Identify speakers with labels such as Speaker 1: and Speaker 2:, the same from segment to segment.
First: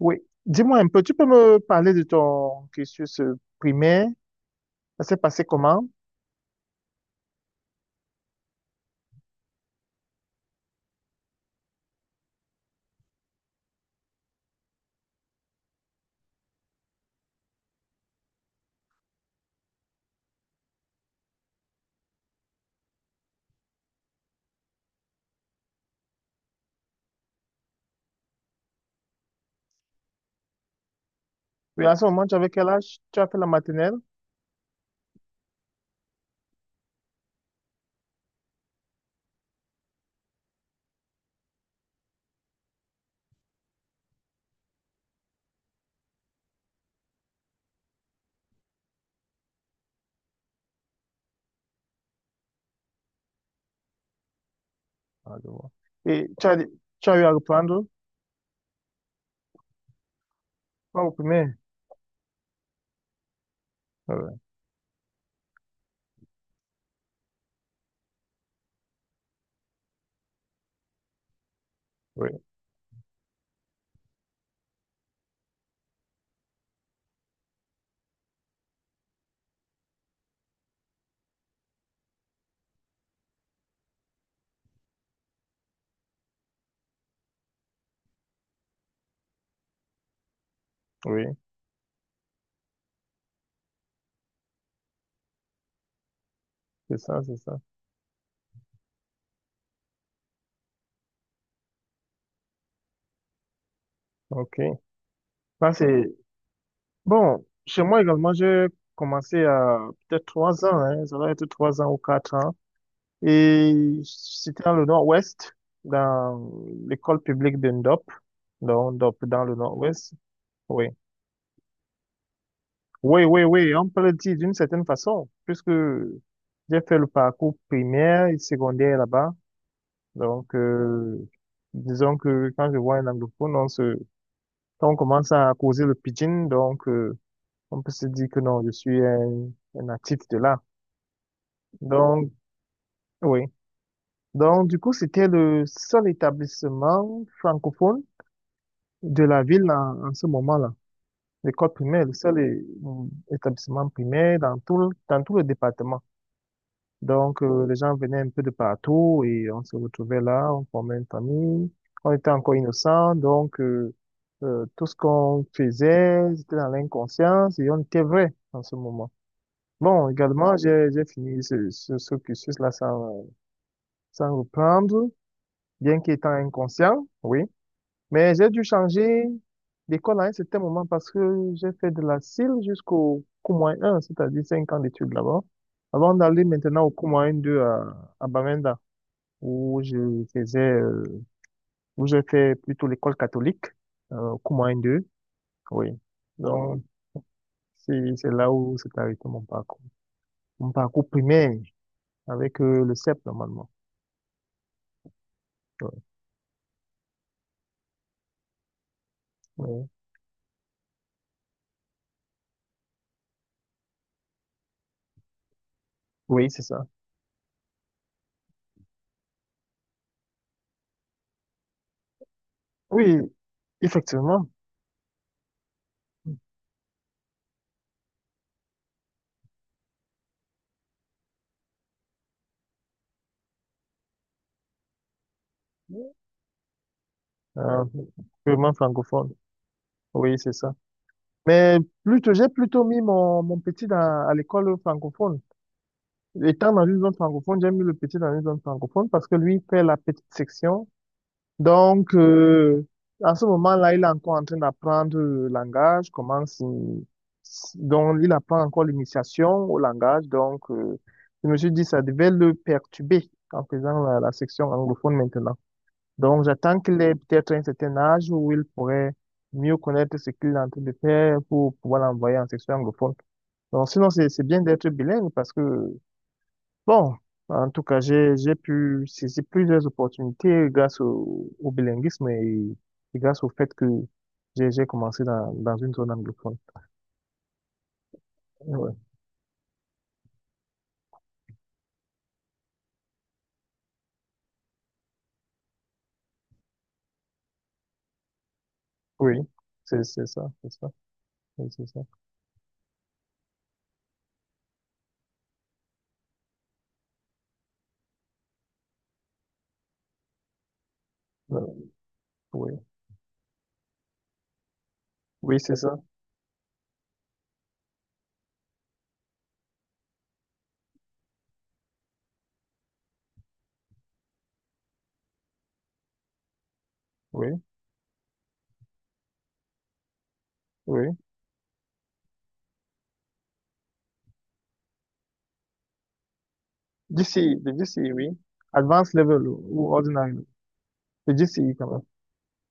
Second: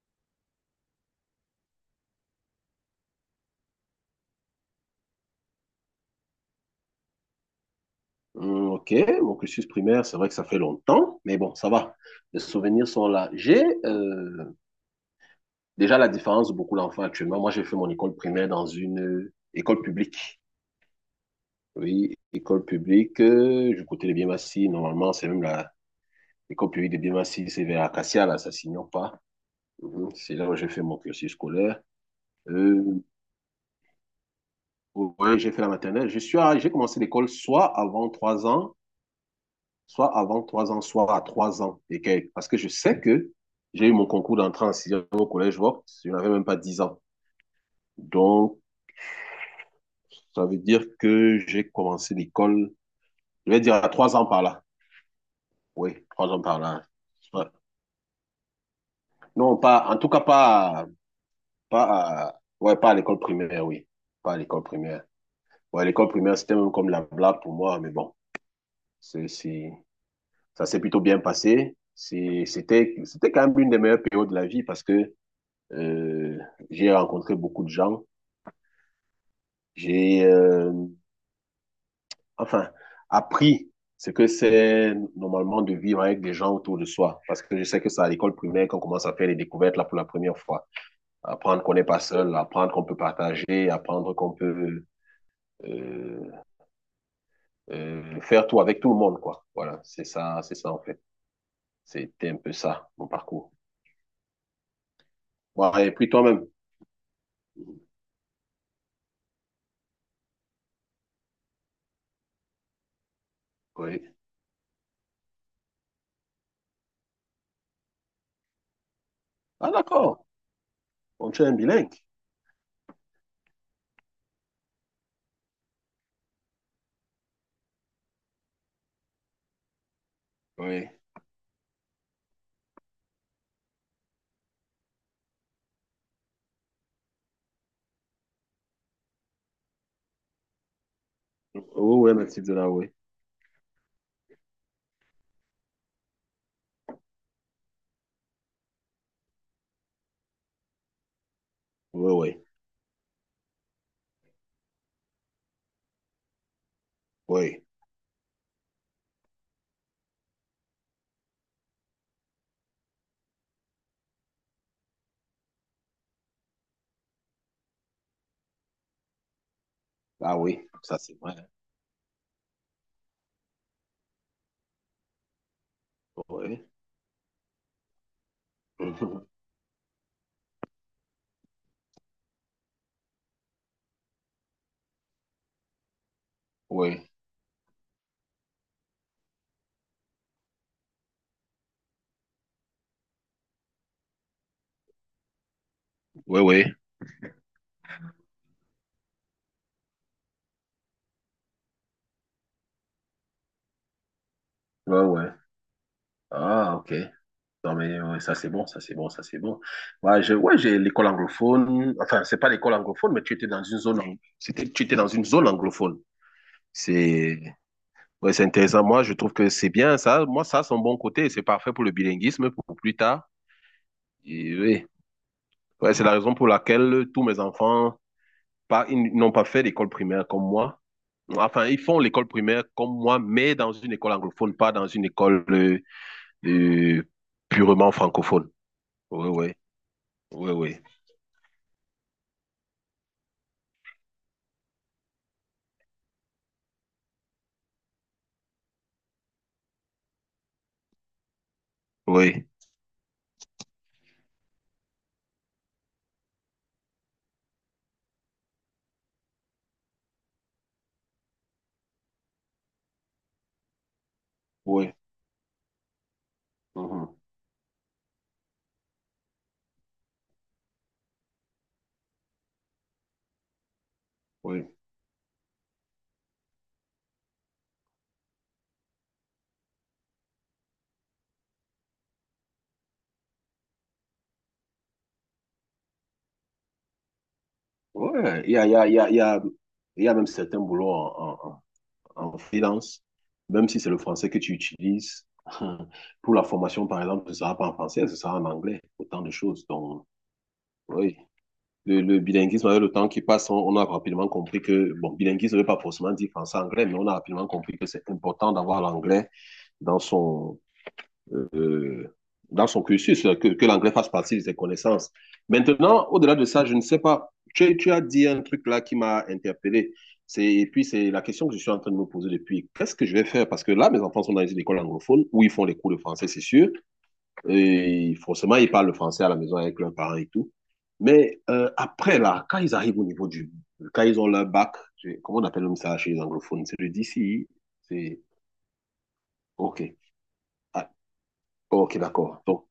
Speaker 1: Oui. Dis-moi un peu, tu peux me parler de ton cursus primaire? Ça s'est passé comment?
Speaker 2: Ok, mon cursus primaire, c'est vrai que ça fait longtemps, mais bon, ça va. Les souvenirs sont là. J'ai déjà la différence de beaucoup d'enfants actuellement. Moi, j'ai fait mon école primaire dans une école publique. Oui, école publique du côté de Biémassi. Normalement, c'est même la l'école publique de Biémassi, c'est vers Acacia, là, ça s'ignore pas. Mhm. C'est là où j'ai fait mon cursus scolaire.
Speaker 1: Oui, à ce moment, tu avais quel âge?
Speaker 2: Euh,
Speaker 1: Tu as fait la maternelle?
Speaker 2: ouais, j'ai fait la maternelle. J'ai commencé l'école soit avant trois ans, soit à 3 ans et quelques. Parce que je sais que j'ai eu mon concours d'entrée en sixième au collège Vaux, je n'avais même pas 10 ans. Donc, ça veut dire que j'ai commencé l'école, je vais dire à 3 ans par là.
Speaker 1: Ah, je vois.
Speaker 2: Oui, trois
Speaker 1: Et
Speaker 2: ans
Speaker 1: tu as,
Speaker 2: par là.
Speaker 1: tu as eu à
Speaker 2: Ouais.
Speaker 1: reprendre?
Speaker 2: Non, pas, en tout cas, pas,
Speaker 1: Pas au primaire?
Speaker 2: pas, ouais, pas à l'école primaire, oui.
Speaker 1: Ah
Speaker 2: Pas
Speaker 1: ouais.
Speaker 2: à l'école primaire. Ouais, l'école primaire, c'était même comme la blague pour moi, mais bon, c'est, c'est- ça s'est plutôt bien passé.
Speaker 1: Oui,
Speaker 2: C'était quand même une des meilleures périodes de la vie, parce que Euh, j'ai rencontré beaucoup de gens. J'ai, enfin, appris ce que c'est normalement de vivre avec des gens autour de soi. Parce que je sais que c'est à l'école primaire qu'on commence à faire les découvertes là pour la première fois.
Speaker 1: oui,
Speaker 2: Apprendre qu'on n'est pas seul, apprendre qu'on peut partager, apprendre qu'on peut euh,
Speaker 1: c'est ça, c'est ça.
Speaker 2: faire tout avec tout le monde, quoi. Voilà, c'est ça en fait. C'était un peu ça, mon parcours.
Speaker 1: OK. Ça,
Speaker 2: Bon, et
Speaker 1: c'est.
Speaker 2: puis toi-même.
Speaker 1: Bon, chez moi également, j'ai commencé à peut-être 3 ans, hein, ça doit être 3 ans ou 4 ans. Et
Speaker 2: Oui.
Speaker 1: c'était dans le nord-ouest, dans l'école publique de Ndop, donc Ndop dans le
Speaker 2: Ah
Speaker 1: nord-ouest.
Speaker 2: d'accord,
Speaker 1: Oui.
Speaker 2: on tu es un bilingue.
Speaker 1: Oui, oui, oui, on peut le dire d'une certaine façon, puisque j'ai fait le parcours primaire et secondaire là-bas. Donc,
Speaker 2: Oui.
Speaker 1: disons que quand je vois un anglophone, on se, quand on commence à causer le pidgin, donc, on peut se dire que non, je suis un natif de là.
Speaker 2: Oui, oui,
Speaker 1: Donc,
Speaker 2: natif de là, oui.
Speaker 1: oui. Donc, du coup, c'était le seul établissement francophone de la ville en ce moment-là. L'école primaire,
Speaker 2: Oui, oui,
Speaker 1: établissement primaire dans tout, dans tout le département. Donc,
Speaker 2: oui.
Speaker 1: les gens venaient un peu de partout et on se retrouvait là, on formait une famille. On était encore innocents, donc tout ce qu'on faisait, c'était dans l'inconscience et on était vrai en ce moment. Bon,
Speaker 2: Ah
Speaker 1: également,
Speaker 2: oui,
Speaker 1: j'ai
Speaker 2: ça
Speaker 1: j'ai
Speaker 2: c'est vrai.
Speaker 1: fini ce cursus-là sans, sans reprendre, bien qu'étant
Speaker 2: Oui.
Speaker 1: inconscient, oui. Mais j'ai dû changer d'école à un certain moment parce que j'ai fait de la CIL jusqu'au Cours 1, c'est-à-dire 5 ans d'études là-bas, avant d'aller maintenant au
Speaker 2: Oui,
Speaker 1: Cours 2 à où je faisais, où j'ai fait plutôt l'école catholique, Coumans 2, oui.
Speaker 2: oui, oui,
Speaker 1: Donc, c'est là où s'est arrêté mon parcours. Mon parcours primaire avec le CEP, normalement.
Speaker 2: ouais, oui.
Speaker 1: Ouais,
Speaker 2: Ah, OK. Non, mais ouais, ça c'est bon, ça c'est bon, ça c'est bon.
Speaker 1: ouais.
Speaker 2: Ouais, j'ai l'école anglophone. Enfin, c'est pas l'école anglophone, mais tu étais dans une zone, ang- c'était, tu étais dans une zone anglophone.
Speaker 1: Oui, c'est ça.
Speaker 2: C'est, ouais, c'est intéressant. Moi, je trouve que c'est bien ça. Moi, ça, c'est un bon côté. C'est parfait pour le bilinguisme, pour plus
Speaker 1: Oui,
Speaker 2: tard.
Speaker 1: effectivement.
Speaker 2: Et oui. Ouais, c'est la raison pour laquelle tous mes enfants, pas, ils n'ont pas fait l'école primaire comme moi. Enfin, ils font l'école primaire comme moi, mais dans une école anglophone, pas dans une école euh,
Speaker 1: Euh,
Speaker 2: purement francophone.
Speaker 1: purement
Speaker 2: Oui,
Speaker 1: francophone.
Speaker 2: oui,
Speaker 1: Oui,
Speaker 2: oui,
Speaker 1: c'est ça.
Speaker 2: oui,
Speaker 1: Mais plutôt, j'ai plutôt mis mon petit dans, à l'école francophone. Étant dans une zone francophone, j'ai mis le petit dans une zone francophone parce que lui fait la petite section. Donc,
Speaker 2: oui,
Speaker 1: à ce moment-là, il est encore en train d'apprendre le langage, comment donc il apprend encore l'initiation au langage. Donc, je me suis dit, ça devait le perturber en faisant la section
Speaker 2: oui,
Speaker 1: anglophone maintenant. Donc, j'attends qu'il ait
Speaker 2: mhm,
Speaker 1: peut-être un certain âge où il pourrait mieux connaître ce qu'il est en train de faire pour pouvoir l'envoyer en section anglophone. Donc, sinon, c'est bien
Speaker 2: oui.
Speaker 1: d'être bilingue parce que bon, en tout cas, j'ai pu saisir plusieurs opportunités grâce au bilinguisme et grâce au fait que j'ai commencé dans une zone anglophone.
Speaker 2: Ouais,
Speaker 1: Ouais.
Speaker 2: il y a même certains boulots en freelance, même si c'est le français que tu utilises. Pour la formation, par exemple, ce ne sera pas en français, ce sera en anglais, autant de
Speaker 1: Oui,
Speaker 2: choses.
Speaker 1: c'est,
Speaker 2: Donc,
Speaker 1: c'est ça,
Speaker 2: oui.
Speaker 1: c'est ça.
Speaker 2: Le bilinguisme, avec le temps qui passe, on a rapidement compris que, bon, bilinguisme ne veut pas forcément dire français-anglais, mais on a rapidement compris que c'est important d'avoir l'anglais dans son,
Speaker 1: Euh,
Speaker 2: euh, dans
Speaker 1: Oui,
Speaker 2: son cursus, que l'anglais fasse partie de ses connaissances.
Speaker 1: oui, c'est ça,
Speaker 2: Maintenant, au-delà de ça, je ne sais pas, tu as dit un truc là qui m'a interpellé. Et puis, c'est la question que je suis en train de me poser depuis. Qu'est-ce que je vais faire? Parce que là, mes enfants sont dans une école anglophone où ils font les cours de français, c'est sûr.
Speaker 1: oui,
Speaker 2: Et forcément, ils parlent le français à la maison avec leurs parents et tout.
Speaker 1: oui.
Speaker 2: Mais après, là, quand ils arrivent au niveau du... Quand ils ont leur bac, comment on appelle ça chez les anglophones? C'est le DCI.
Speaker 1: GCE, le GCE,
Speaker 2: C'est
Speaker 1: oui. Advanced level
Speaker 2: OK.
Speaker 1: ou ordinary,
Speaker 2: Ah,
Speaker 1: le GCE quand
Speaker 2: OK,
Speaker 1: même.
Speaker 2: d'accord. Donc,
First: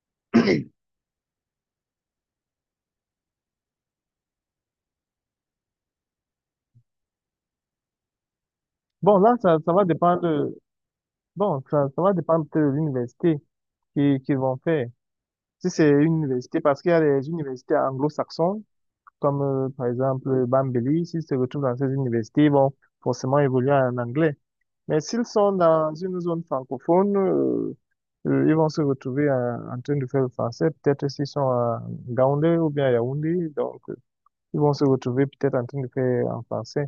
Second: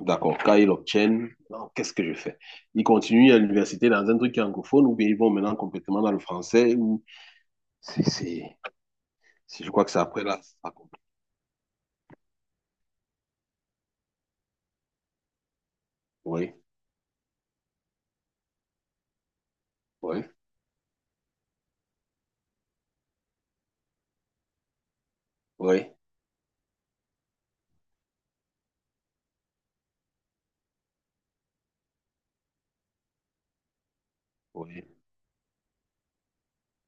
Speaker 2: d'accord. Quand ils l'obtiennent, non, qu'est-ce que je fais? Ils continuent à l'université dans un truc qui est anglophone ou bien ils vont maintenant complètement dans le français ou... C'est... c'est-
Speaker 1: Bon, là, ça,
Speaker 2: Je
Speaker 1: ça va
Speaker 2: crois que c'est après, là.
Speaker 1: dépendre,
Speaker 2: Ça complique.
Speaker 1: bon, ça va dépendre de l'université qui vont faire. Si c'est une
Speaker 2: Oui,
Speaker 1: université, parce qu'il y a des universités anglo-saxons, comme par
Speaker 2: oui,
Speaker 1: exemple Bambéli, s'ils se retrouvent dans ces universités, ils vont forcément évoluer en anglais. Mais s'ils sont
Speaker 2: oui,
Speaker 1: dans une zone francophone, ils vont se retrouver train de faire le français, peut-être s'ils sont à Yaoundé ou bien à Yaoundé, donc ils vont se
Speaker 2: oui.
Speaker 1: retrouver peut-être en train de faire en français.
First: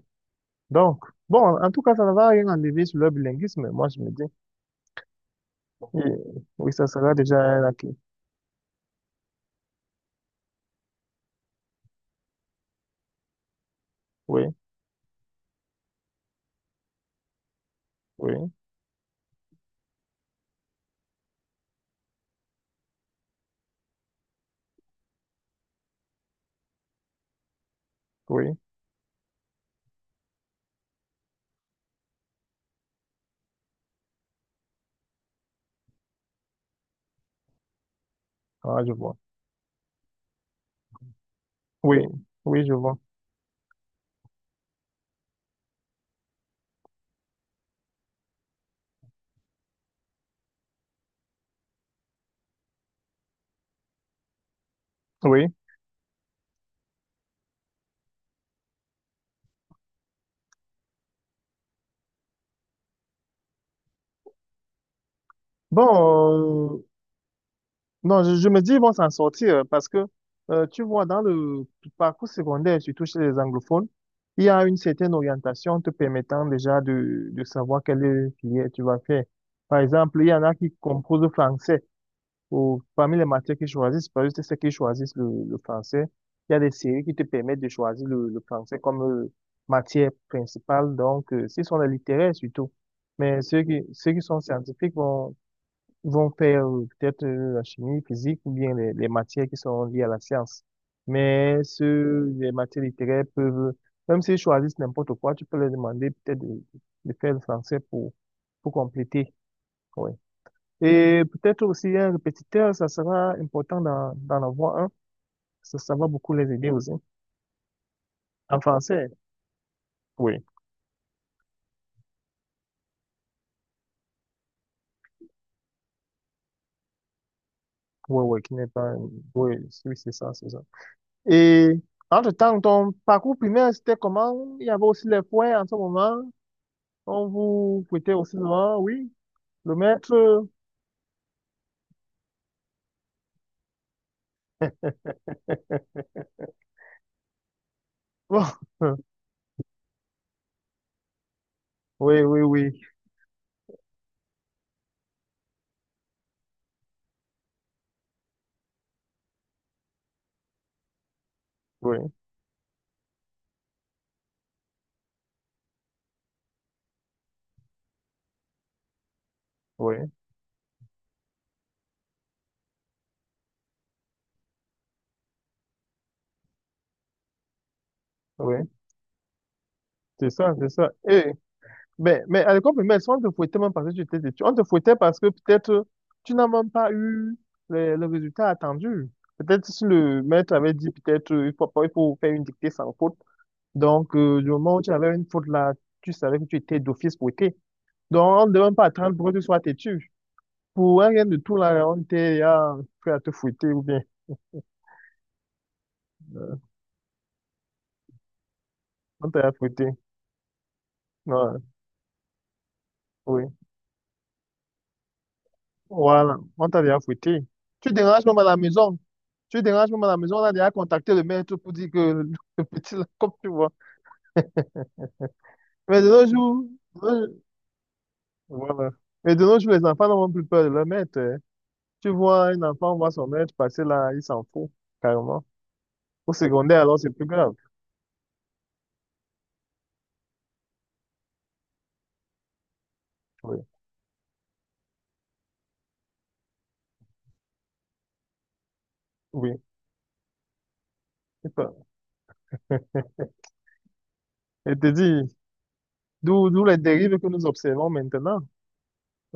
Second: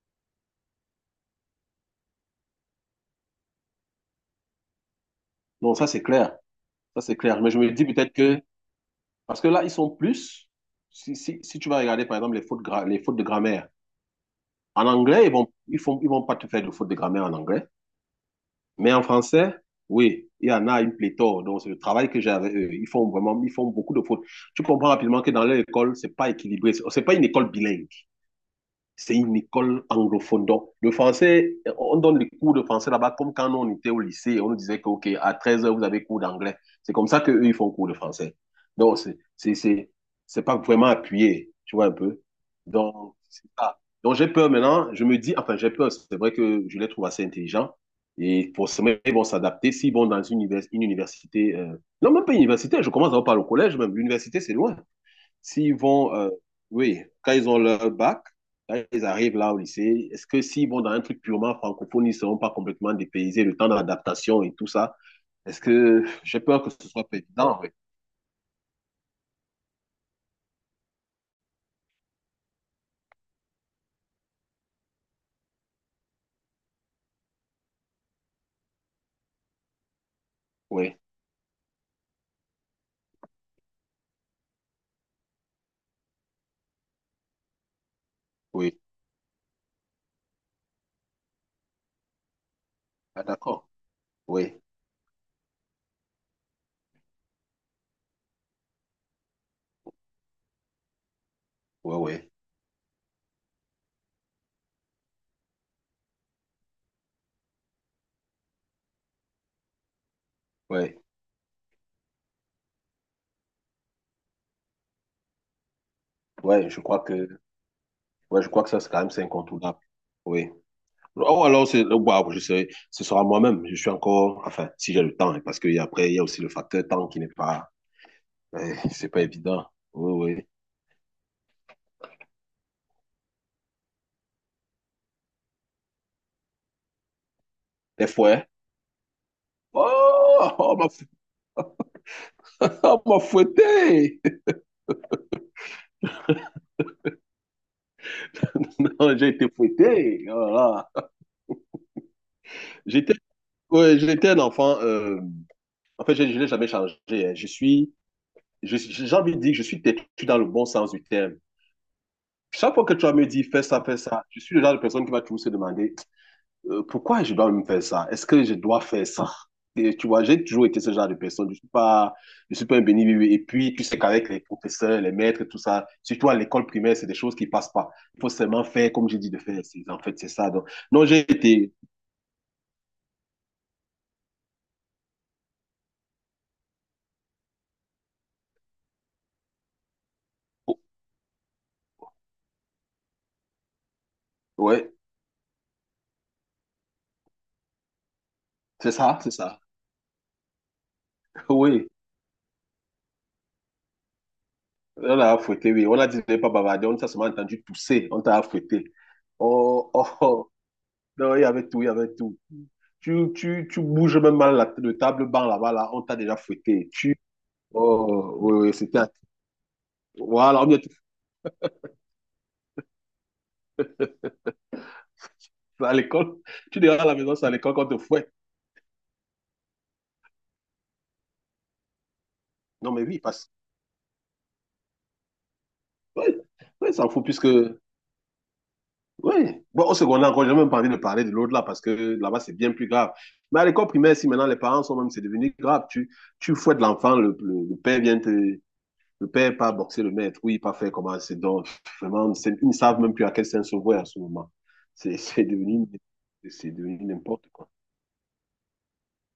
Speaker 1: Donc, bon, en tout cas, ça ne va rien enlever sur le bilinguisme, moi je me dis.
Speaker 2: Non, ça,
Speaker 1: Oui,
Speaker 2: c'est clair.
Speaker 1: oui, ça
Speaker 2: Ça,
Speaker 1: sera
Speaker 2: c'est
Speaker 1: déjà
Speaker 2: clair. Mais je
Speaker 1: un
Speaker 2: me dis
Speaker 1: acquis.
Speaker 2: peut-être que parce que là, ils sont plus. Si tu vas regarder, par exemple, les fautes de grammaire.
Speaker 1: Oui,
Speaker 2: En anglais, ils vont pas te faire de fautes de grammaire en anglais.
Speaker 1: oui,
Speaker 2: Mais en français, oui, il y en a une pléthore. Donc, c'est le travail que j'ai avec eux. Ils font vraiment, ils font beaucoup de fautes. Tu comprends rapidement que dans leur école, c'est pas équilibré. C'est pas une école bilingue.
Speaker 1: oui,
Speaker 2: C'est une école anglophone. Donc, le français, on donne les cours de français là-bas comme quand on était au lycée, on nous disait que, OK, à 13h, vous avez cours d'anglais. C'est comme ça qu'eux, ils font cours de français.
Speaker 1: ah, je
Speaker 2: Donc,
Speaker 1: vois.
Speaker 2: c'est pas vraiment appuyé, tu vois un
Speaker 1: Oui,
Speaker 2: peu.
Speaker 1: oui, je vois.
Speaker 2: Donc, c'est ça. Donc, j'ai peur maintenant. Je me dis, enfin, j'ai peur. C'est vrai que je les trouve assez intelligents. Et forcément, ils vont s'adapter s'ils vont dans une université. Non, même pas une université. Je commence à en parler au collège, même. L'université, c'est loin.
Speaker 1: Oui.
Speaker 2: S'ils vont, euh, oui, quand ils ont leur bac, quand ils arrivent là au lycée, est-ce que s'ils vont dans un truc purement francophone, ils ne seront pas complètement dépaysés, le temps d'adaptation et tout ça? Est-ce que j'ai peur que
Speaker 1: Bon, euh,
Speaker 2: ce soit pas évident? Oui,
Speaker 1: non, je me dis, ils vont s'en sortir parce que, tu vois, dans le parcours secondaire, surtout chez les anglophones, il y a une certaine orientation te permettant déjà de savoir quelle filière tu vas faire. Par exemple, il y en a qui
Speaker 2: oui,
Speaker 1: composent le français ou parmi les matières qu'ils choisissent, parce que c'est ceux qui choisissent le français. Il y a des séries qui te permettent de choisir le français
Speaker 2: oui.
Speaker 1: comme matière principale. Donc, ce sont les littéraires surtout.
Speaker 2: Ah,
Speaker 1: Mais ceux
Speaker 2: d'accord.
Speaker 1: qui, ceux qui sont
Speaker 2: Oui,
Speaker 1: scientifiques ils vont faire peut-être la chimie, physique ou bien les matières qui sont liées à la science. Mais
Speaker 2: oui, oui,
Speaker 1: ceux, les matières littéraires peuvent, même s'ils choisissent n'importe quoi, tu peux leur demander peut-être de faire le français pour compléter. Ouais.
Speaker 2: oui,
Speaker 1: Et peut-être aussi un répétiteur, ça sera important d'en avoir un. Ça va beaucoup les aider
Speaker 2: oui,
Speaker 1: aussi.
Speaker 2: je
Speaker 1: En
Speaker 2: crois que ça, c'est quand
Speaker 1: français,
Speaker 2: même, c'est incontournable.
Speaker 1: oui.
Speaker 2: Oui. Oh, alors, oh, bah, je sais, ce sera moi-même. Je suis encore, enfin, si j'ai le temps, hein, parce qu'après, il y a aussi le facteur temps qui n'est pas,
Speaker 1: Oui, oui, qui n'est pas.
Speaker 2: c'est pas
Speaker 1: Oui,
Speaker 2: évident.
Speaker 1: oui, c'est
Speaker 2: Oui,
Speaker 1: ça,
Speaker 2: oui.
Speaker 1: c'est ça. Et entre-temps, ton parcours primaire, c'était comment? Il y avait aussi les points en ce moment. On vous
Speaker 2: Des
Speaker 1: prêtait aussi
Speaker 2: fois,
Speaker 1: souvent, oui. Le maître,
Speaker 2: Oh, on m'a fouetté.
Speaker 1: bon,
Speaker 2: Non, j'ai été fouetté. Voilà.
Speaker 1: oui, oui, oui,
Speaker 2: J'étais Ouais, j'étais un enfant. En fait, je n'ai jamais changé, hein. J'ai envie de dire que je suis têtu dans le bon sens du terme.
Speaker 1: oui,
Speaker 2: Chaque fois que tu vas me dire fais ça, je suis le genre de personne qui va toujours se demander pourquoi je dois me faire ça? Est-ce que je dois faire ça? Et
Speaker 1: oui,
Speaker 2: tu vois, j'ai toujours été ce genre de personne. Je suis pas un béni, oui. Et puis, tu sais qu'avec les professeurs, les maîtres, tout ça, surtout à l'école primaire, c'est des choses qui passent pas. Il faut
Speaker 1: oui.
Speaker 2: seulement faire comme j'ai dit de faire. En fait, c'est
Speaker 1: C'est
Speaker 2: ça.
Speaker 1: ça,
Speaker 2: Donc,
Speaker 1: c'est ça.
Speaker 2: non, j'ai
Speaker 1: Et,
Speaker 2: été,
Speaker 1: mais à l'école primaire, si on te fouettait même parce que tu étais têtu. On te fouettait parce que peut-être tu n'as même pas eu le résultat attendu. Peut-être si le maître avait
Speaker 2: oh,
Speaker 1: dit, peut-être, il faut faire une dictée sans faute. Donc, du moment où tu
Speaker 2: ouais,
Speaker 1: avais une faute là, tu savais que tu étais d'office fouetté. Donc, on ne devait même pas
Speaker 2: c'est
Speaker 1: attendre
Speaker 2: ça,
Speaker 1: pour
Speaker 2: c'est
Speaker 1: que tu sois
Speaker 2: ça.
Speaker 1: têtu. Pour un rien de tout là,
Speaker 2: Oui,
Speaker 1: on était là, prêt à te fouetter ou bien.
Speaker 2: on a fouetté, oui. On a dit de ne pas
Speaker 1: euh,
Speaker 2: bavarder. On t'a seulement entendu tousser. On t'a fouetté.
Speaker 1: On t'a bien fouetté.
Speaker 2: Oh, oh, oh. Non, il y
Speaker 1: Ouais,
Speaker 2: avait tout, il y avait tout. Tu,
Speaker 1: oui.
Speaker 2: tu, tu bouges même mal la, le table banc là-bas, là, on t'a déjà
Speaker 1: Voilà, on t'a
Speaker 2: fouetté.
Speaker 1: bien fouetté. Tu déranges même
Speaker 2: Oh,
Speaker 1: à la
Speaker 2: oui, oui,
Speaker 1: maison.
Speaker 2: c'était à...
Speaker 1: Tu déranges même à la maison. On a
Speaker 2: Voilà, ou
Speaker 1: déjà
Speaker 2: bien
Speaker 1: contacté le maître pour dire que le petit, là, comme tu vois.
Speaker 2: vas à
Speaker 1: Mais de nos
Speaker 2: l'école.
Speaker 1: jours,
Speaker 2: Tu diras
Speaker 1: de
Speaker 2: à la maison,
Speaker 1: nos-
Speaker 2: c'est à l'école qu'on te fouette.
Speaker 1: voilà. Mais de nos jours, les enfants n'ont même plus peur de leur maître, hein. Tu vois un
Speaker 2: Non,
Speaker 1: enfant, on
Speaker 2: mais
Speaker 1: voit
Speaker 2: oui,
Speaker 1: son
Speaker 2: parce que...
Speaker 1: maître passer là, il s'en fout, carrément.
Speaker 2: Oui,
Speaker 1: Au secondaire,
Speaker 2: oui,
Speaker 1: alors,
Speaker 2: ça
Speaker 1: c'est
Speaker 2: fout
Speaker 1: plus
Speaker 2: puisque...
Speaker 1: grave.
Speaker 2: Oui. Bon, au secondaire, encore, j'ai même pas envie de parler de l'autre là, parce que là-bas, c'est bien plus grave. Mais
Speaker 1: Oui,
Speaker 2: à l'école primaire, si maintenant les parents sont même, c'est devenu grave. Tu fouettes l'enfant, le père vient te... Le
Speaker 1: oui,
Speaker 2: père pas boxer le maître, oui, pas faire comment c'est
Speaker 1: c'est
Speaker 2: donc
Speaker 1: ça.
Speaker 2: vraiment, ils ne savent même plus à quel saint se vouer à ce moment.
Speaker 1: Et te
Speaker 2: C'est
Speaker 1: dis,
Speaker 2: c'est devenu,
Speaker 1: d'où
Speaker 2: c'est
Speaker 1: les
Speaker 2: devenu
Speaker 1: dérives que nous
Speaker 2: n'importe quoi.
Speaker 1: observons maintenant.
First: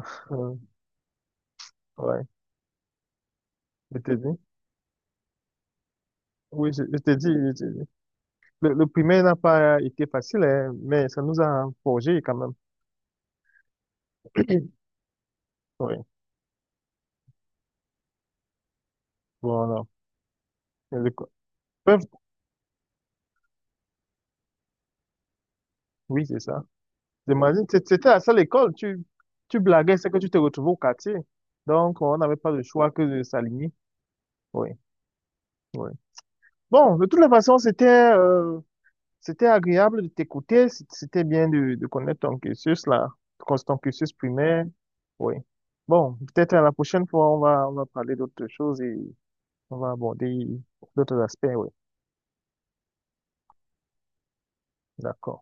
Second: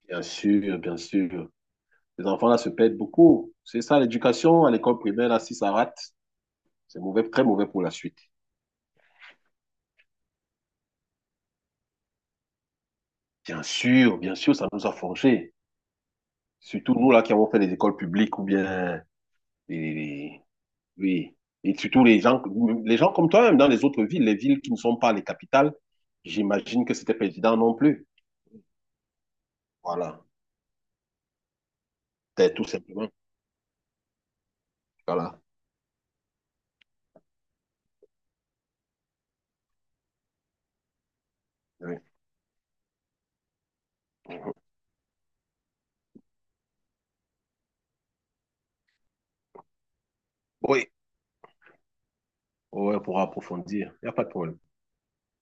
Speaker 2: Bien
Speaker 1: Euh,
Speaker 2: sûr, bien sûr. Ces
Speaker 1: ouais,
Speaker 2: enfants-là se perdent beaucoup. C'est ça,
Speaker 1: je te dis.
Speaker 2: l'éducation à l'école primaire, là, si ça rate,
Speaker 1: Oui, je
Speaker 2: c'est
Speaker 1: te dis.
Speaker 2: mauvais, très mauvais pour la suite.
Speaker 1: Le primaire n'a pas été facile, hein, mais ça nous a forgé quand même.
Speaker 2: Bien sûr, ça nous a forgés.
Speaker 1: Oui,
Speaker 2: Surtout nous, là, qui avons fait les écoles publiques ou bien
Speaker 1: voilà.
Speaker 2: les,
Speaker 1: Et l'éco-
Speaker 2: oui. Et surtout
Speaker 1: Peuvent-
Speaker 2: les gens comme toi, même dans les autres villes, les villes qui ne sont pas les capitales,
Speaker 1: Oui, c'est ça.
Speaker 2: j'imagine que c'était pas évident
Speaker 1: J'imagine,
Speaker 2: non plus.
Speaker 1: c'était à ça l'école. Tu blaguais, c'est que
Speaker 2: Voilà.
Speaker 1: tu te retrouvais au quartier. Donc, on n'avait pas
Speaker 2: C'est
Speaker 1: le
Speaker 2: tout
Speaker 1: choix que
Speaker 2: simplement.
Speaker 1: de s'aligner. Oui,
Speaker 2: Voilà.
Speaker 1: oui. Bon, de toutes les façons, euh, c'était agréable de t'écouter. C'était bien de
Speaker 2: Oui.
Speaker 1: connaître ton cursus, là, ton cursus primaire. Oui. Bon, peut-être à la prochaine fois, on va parler d'autres choses et on va aborder
Speaker 2: Oui.
Speaker 1: d'autres aspects. Oui.
Speaker 2: Ouais, pour approfondir. Il n'y a pas de problème.
Speaker 1: D'accord.